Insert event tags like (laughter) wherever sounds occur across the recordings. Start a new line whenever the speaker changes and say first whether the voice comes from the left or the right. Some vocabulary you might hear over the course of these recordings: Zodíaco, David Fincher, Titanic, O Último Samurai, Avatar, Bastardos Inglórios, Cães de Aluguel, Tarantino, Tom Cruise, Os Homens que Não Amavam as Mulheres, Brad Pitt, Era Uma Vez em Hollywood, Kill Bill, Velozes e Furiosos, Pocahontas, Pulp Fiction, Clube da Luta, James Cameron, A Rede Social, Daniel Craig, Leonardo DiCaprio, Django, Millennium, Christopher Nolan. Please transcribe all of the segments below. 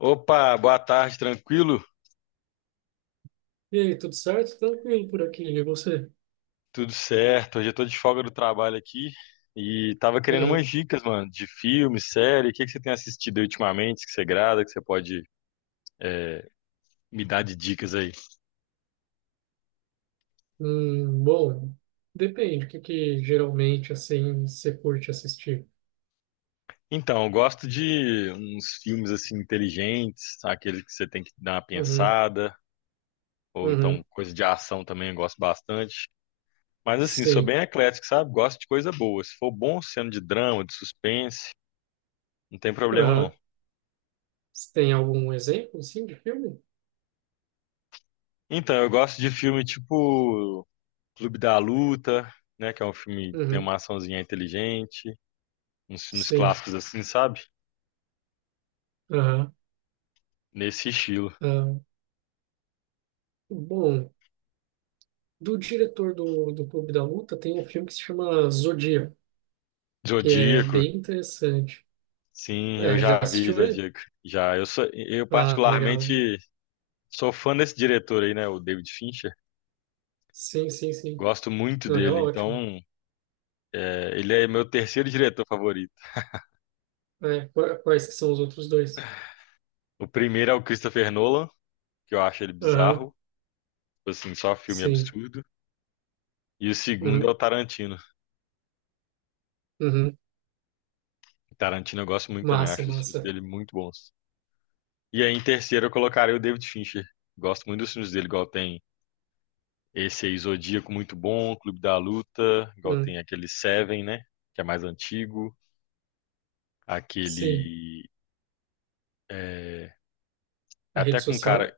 left: Opa, boa tarde, tranquilo?
right: E aí, tudo certo? Tranquilo por aqui, e você?
left: Tudo certo? Hoje eu tô de folga do trabalho aqui e tava querendo umas
right: Uhum.
left: dicas, mano, de filme, série. O que que você tem assistido aí ultimamente que você grada, que você pode é, me dar de dicas aí?
right: Bom, depende, o que que geralmente, assim, você curte assistir?
left: Então, eu gosto de uns filmes assim inteligentes, aqueles que você tem que dar uma
right: Uhum,
left: pensada, ou então
right: uhum,
left: coisa de ação também eu gosto bastante. Mas assim, sou
right: sim,
left: bem eclético, sabe? Gosto de coisa boa. Se for bom, sendo de drama, de suspense, não tem problema não.
right: aham. Você tem algum exemplo, assim, de filme?
left: Então, eu gosto de filme tipo Clube da Luta, né? Que é um filme que tem
right: Uhum,
left: uma açãozinha inteligente, uns filmes
right: sim,
left: clássicos assim, sabe?
right: aham,
left: Nesse estilo.
right: aham. Bom, do diretor do Clube da Luta tem um filme que se chama Zodíaco, que é
left: Zodíaco,
right: bem interessante.
left: sim, eu
right: É, já
left: já vi
right: assistiu ele?
left: Zodíaco. Já, eu
right: Ah, legal, legal.
left: particularmente sou fã desse diretor aí, né? O David Fincher.
right: Sim, sim, sim.
left: Gosto muito
right: Não, ele é
left: dele,
right: ótimo.
left: então ele é meu terceiro diretor favorito.
right: É, quais que são os outros dois?
left: O primeiro é o Christopher Nolan, que eu acho ele
right: Aham,
left: bizarro, tipo assim, só filme
right: sim.
left: absurdo. E o segundo é o
right: Uhum,
left: Tarantino.
right: uhum.
left: O Tarantino eu gosto muito também,
right: Massa,
left: acho os filmes
right: massa.
left: dele muito bons. E aí, em terceiro, eu colocaria o David Fincher. Gosto muito dos filmes dele, igual tem esse aí, Zodíaco, muito bom, Clube da Luta, igual
right: Hum,
left: tem aquele Seven, né? Que é mais antigo,
right: sim.
left: aquele. é,
right: A rede
left: até com
right: social?
left: cara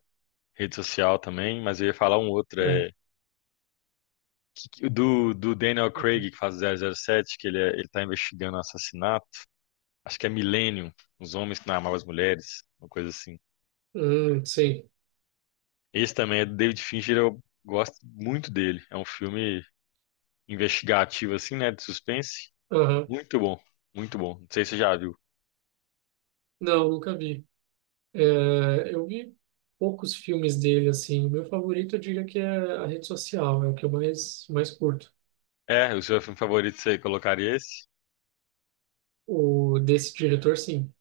left: rede social também, mas eu ia falar um outro,
right: É.
left: do, do Daniel Craig, que faz o zero zero sete que ele tá investigando um assassinato. Acho que é Millennium, Os Homens que Não Amavam as Mulheres, uma coisa assim.
right: Sim.
left: Esse também é do David Fincher, eu gosto muito dele. É um filme investigativo, assim, né? De suspense.
right: Aham.
left: Muito bom, muito bom. Não sei se você já viu.
right: Não, nunca vi. É, eu vi poucos filmes dele, assim. O meu favorito, eu diria que é a rede social. É o que eu mais curto.
left: É, o seu filme favorito você colocaria esse?
right: O desse diretor, sim.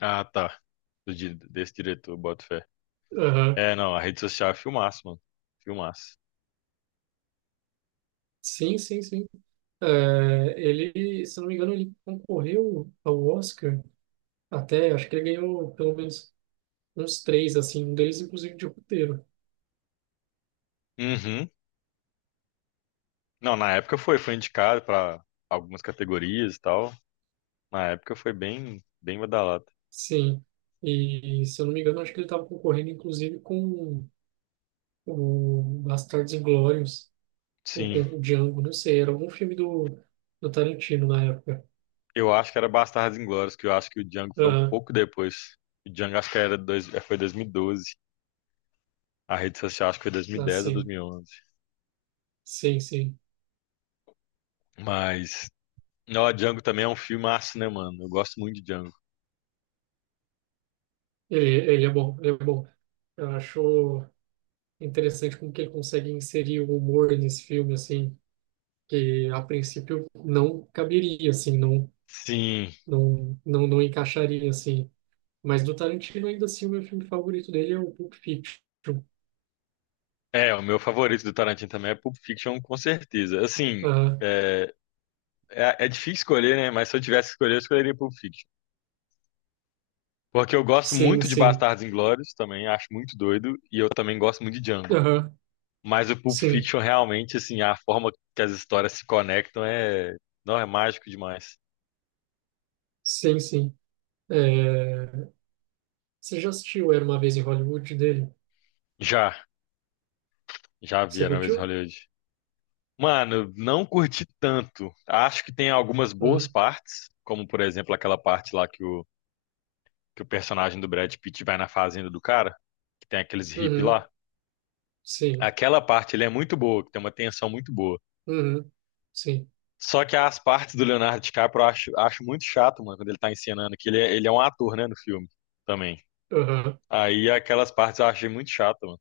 left: Ah, tá. Desse diretor, boto fé.
right: Aham.
left: É, não, a rede social é filmaço, mano. Filmaço.
right: Sim, sim, sim. É, ele, se não me engano, ele concorreu ao Oscar até, acho que ele ganhou pelo menos uns três, assim, um deles inclusive de roteiro.
left: Uhum. Não, na época foi indicado pra algumas categorias e tal. Na época foi bem badalado.
right: Sim, e se eu não me engano, acho que ele estava concorrendo inclusive com o Bastardos Inglórios, ou com
left: Sim,
right: o Django, não sei, era algum filme do Tarantino na época.
left: eu acho que era Bastardos Inglórios, que eu acho que o Django foi um
right: Aham,
left: pouco depois. O Django acho que era dois, foi 2012. A rede social acho que foi
right: ah,
left: 2010 ou
right: sim,
left: 2011.
right: sim, sim.
left: Mas ó, Django também é um filmaço, né, mano? Eu gosto muito de Django.
right: Ele é bom, ele é bom. Eu acho interessante como que ele consegue inserir o humor nesse filme, assim, que a princípio não caberia, assim,
left: Sim.
right: não encaixaria, assim. Mas do Tarantino, ainda assim, o meu filme favorito dele é o Pulp Fiction.
left: É, o meu favorito do Tarantino também é Pulp Fiction, com certeza. Assim, é, é difícil escolher, né? Mas se eu tivesse que escolher, eu escolheria Pulp Fiction. Porque eu gosto
right: Sim,
left: muito de
right: sim.
left: Bastardos Inglórios também, acho muito doido, e eu também gosto muito de Django.
right: Aham,
left: Mas o Pulp
right: sim,
left: Fiction, realmente, assim, a forma que as histórias se conectam é, não, é mágico demais.
right: sim, sim. É, você já assistiu Era Uma Vez em Hollywood dele?
left: Já, já vi
right: Você
left: Era Uma Vez em
right: curtiu?
left: Hollywood. Mano, não curti tanto. Acho que tem algumas boas
right: Uhum.
left: partes, como por exemplo aquela parte lá que o personagem do Brad Pitt vai na fazenda do cara, que tem aqueles hippies
right: Uhum.
left: lá.
right: Sim.
left: Aquela parte ele é muito boa, que tem uma tensão muito boa.
right: Uhum. Sim.
left: Só que as partes do Leonardo DiCaprio acho muito chato, mano, quando ele tá encenando, que ele é um ator, né, no filme também.
right: Aham.
left: Aí aquelas partes eu achei muito chato, mano.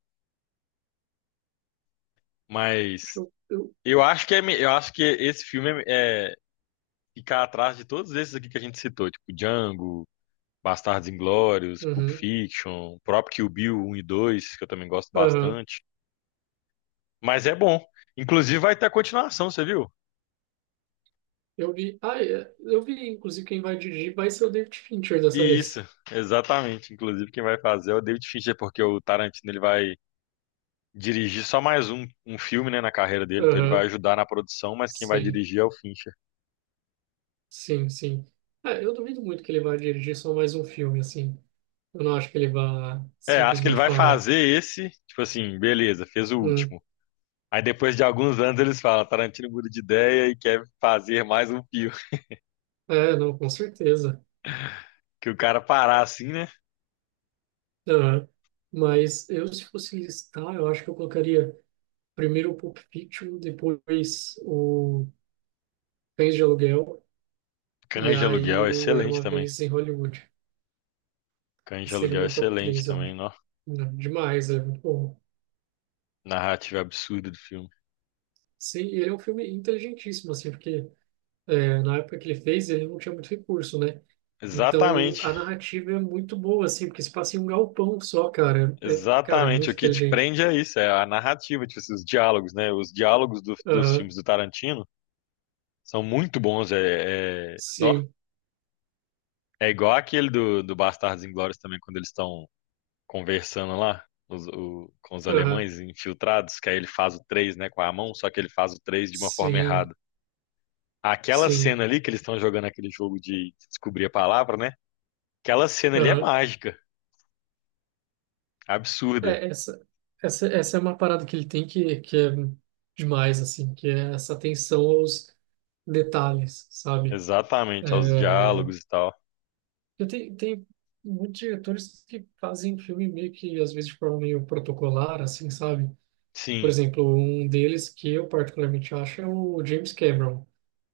left: Mas
right: Eu, eu...
left: eu acho que esse filme é ficar atrás de todos esses aqui que a gente citou, tipo Django. Bastardos Inglórios, Pulp
right: Uhum.
left: Fiction, o próprio Kill Bill um e 2 que eu também gosto
right: Aham.
left: bastante. Mas é bom. Inclusive vai ter a continuação, você viu?
right: Eu vi. Ah, é, eu vi, inclusive, quem vai dirigir vai ser o David Fincher dessa
left: E isso,
right: vez.
left: exatamente. Inclusive quem vai fazer é o David Fincher, porque o Tarantino ele vai dirigir só mais um filme, né, na carreira dele, então ele vai
right: Aham.
left: ajudar na produção, mas quem vai
right: Sim.
left: dirigir é o Fincher.
right: Sim, sim. É, eu duvido muito que ele vai dirigir só mais um filme, assim. Eu não acho que ele vá
left: É, acho que ele
right: simplesmente
left: vai
right: parar.
left: fazer esse, tipo assim, beleza, fez o
right: Hum.
left: último. Aí depois de alguns anos eles falam, Tarantino muda de ideia e quer fazer mais um filme. (laughs)
right: É, não, com certeza.
left: Que o cara parar assim, né?
right: Aham. Mas eu, se fosse listar, eu acho que eu colocaria primeiro o Pulp Fiction, depois o Cães de Aluguel, e
left: Cães de
right: aí
left: Aluguel é
right: o Era
left: excelente
right: Uma
left: também.
right: Vez em Hollywood.
left: Cães de
right: Esse seria o
left: Aluguel é
right: meu top
left: excelente
right: 3, eu acho.
left: também, ó.
right: Não, demais, é muito bom.
left: Narrativa absurda do filme.
right: Sim, e ele é um filme inteligentíssimo, assim, porque na época que ele fez, ele não tinha muito recurso, né? Então,
left: Exatamente,
right: a narrativa é muito boa, assim, porque se passa em um galpão só, cara. É, cara, é
left: exatamente.
right: muito
left: O que te
right: inteligente.
left: prende é isso, é a narrativa, tipo, assim, os diálogos, né? Os diálogos dos
right: Aham,
left: filmes do Tarantino são muito bons. Nó.
right: sim,
left: É igual aquele do Bastardos Inglórios também, quando eles estão conversando lá com os
right: aham,
left: alemães infiltrados, que aí ele faz o 3, né, com a mão, só que ele faz o 3 de uma forma
right: sim,
left: errada. Aquela
right: sim.
left: cena ali que eles estão jogando aquele jogo de descobrir a palavra, né? Aquela cena ali é
right: Aham.
left: mágica, absurda.
right: É, essa é uma parada que ele tem que é demais, assim, que é essa atenção aos detalhes, sabe?
left: Exatamente, aos
right: É,
left: diálogos e tal.
right: eu tenho tem muitos diretores que fazem filme meio que, às vezes, de forma meio protocolar, assim, sabe? Por
left: Sim,
right: exemplo, um deles que eu particularmente acho é o James Cameron.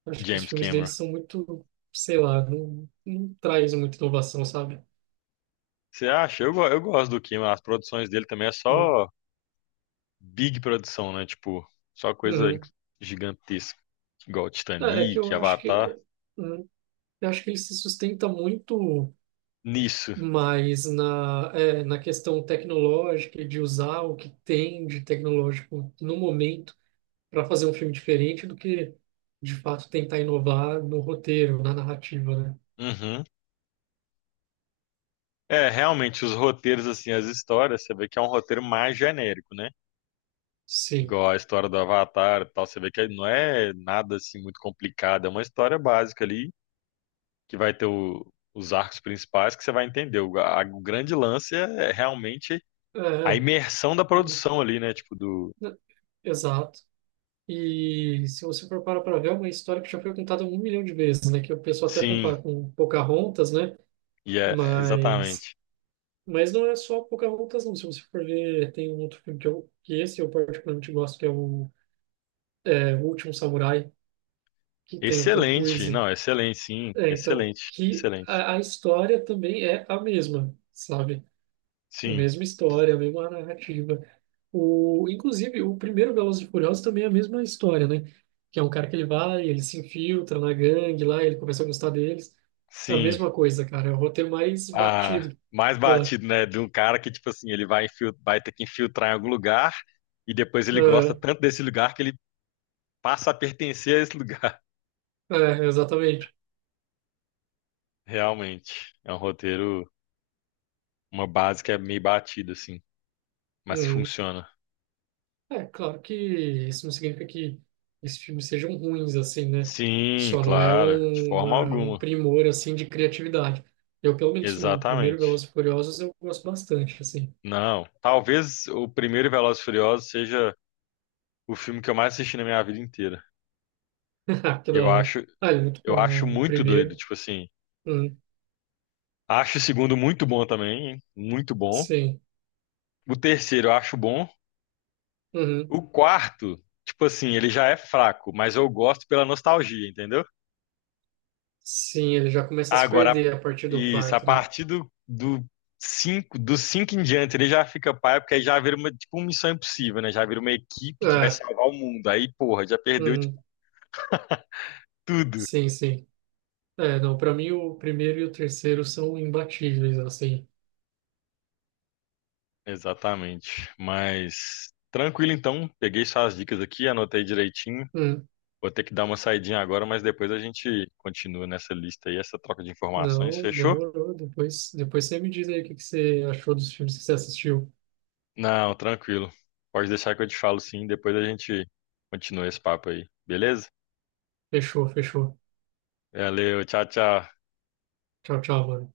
right: Acho que os
left: James
right: filmes dele
left: Cameron.
right: são muito, sei lá, não traz muita inovação, sabe?
left: Você acha? Eu gosto do Cameron. As produções dele também é
right: Hum,
left: só big produção, né? Tipo, só coisa inc-
right: uhum.
left: gigantesca. Igual
right: É, é que
left: Titanic,
right: eu acho
left: Avatar.
right: que... hum, Eu acho que ele se sustenta muito
left: Nisso.
right: mais na, na questão tecnológica e de usar o que tem de tecnológico no momento para fazer um filme diferente do que, de fato, tentar inovar no roteiro, na narrativa, né?
left: Uhum. É, realmente, os roteiros, assim, as histórias, você vê que é um roteiro mais genérico, né?
right: Sim.
left: Igual a história do Avatar e tal, você vê que não é nada, assim, muito complicado. É uma história básica ali que vai ter o- os arcos principais que você vai entender. O grande lance é realmente
right: É,
left: a
right: é.
left: imersão da produção ali, né? Tipo do.
right: É, exato. E se você for parar para ver, é uma história que já foi contada um milhão de vezes, né? Que o pessoal até
left: Sim,
right: compara com Pocahontas, né?
left: e é
right: Mas
left: exatamente.
right: Mas não é só Pocahontas, não. Se você for ver, tem um outro filme que esse eu particularmente gosto, que é O Último Samurai, que tem o Tom
left: Excelente,
right: Cruise.
left: não, excelente, sim,
right: É, então,
left: excelente,
right: que
left: excelente.
right: a história também é a mesma, sabe? A
left: Sim,
right: mesma história, a mesma narrativa. Inclusive, o primeiro Velozes e Furiosos também é a mesma história, né? Que é um cara que ele se infiltra na gangue lá, ele começa a gostar deles. É a
left: sim.
right: mesma coisa, cara. É o roteiro mais
left: Ah,
right: batido,
left: mais
right: eu acho.
left: batido, né? De um cara que, tipo assim, vai ter que infiltrar em algum lugar e depois ele gosta
right: É,
left: tanto desse lugar que ele passa a pertencer a esse lugar.
right: é, exatamente.
left: (laughs) Realmente, é um roteiro, uma base que é meio batida, assim, mas que
right: Uhum.
left: funciona.
right: É, claro que isso não significa que esses filmes sejam ruins, assim, né?
left: Sim,
right: Só não é
left: claro, de
right: um,
left: forma
right: uma, um
left: alguma.
right: primor, assim, de criatividade. Eu, pelo menos, o primeiro
left: Exatamente.
right: Velozes e Furiosos eu gosto bastante, assim.
left: Não, talvez o primeiro Velozes e Furiosos seja o filme que eu mais assisti na minha vida inteira.
right: (laughs) Ah, que da
left: Eu
right: hora.
left: acho,
right: Ah, ele é muito
left: eu acho
right: bom, o
left: muito doido,
right: primeiro.
left: tipo assim.
right: Hum,
left: Acho o segundo muito bom também, hein? Muito bom.
right: sim.
left: O terceiro eu acho bom.
right: Uhum.
left: O quarto, tipo assim, ele já é fraco, mas eu gosto pela nostalgia, entendeu?
right: Sim, ele já começa a se
left: Agora,
right: perder a partir do
left: isso, a
right: quarto, né?
left: partir do cinco, dos cinco em diante, ele já fica pai, porque aí já vira uma, tipo, uma missão impossível, né? Já vira uma equipe que vai
right: É,
left: salvar o mundo. Aí, porra, já perdeu, tipo,
right: uhum.
left: tudo.
right: Sim, sim. É, não, pra mim o primeiro e o terceiro são imbatíveis, assim.
left: Exatamente. Mas, tranquilo então, peguei suas dicas aqui, anotei direitinho.
right: Hum.
left: Vou ter que dar uma saidinha agora, mas depois a gente continua nessa lista aí, essa troca de informações,
right: Não,
left: fechou?
right: demorou. Depois você me diz aí o que que você achou dos filmes que você assistiu.
left: Não, tranquilo. Pode deixar que eu te falo sim, depois a gente continua esse papo aí, beleza?
right: Fechou, fechou.
left: Valeu, tchau, tchau.
right: Tchau, tchau, mano.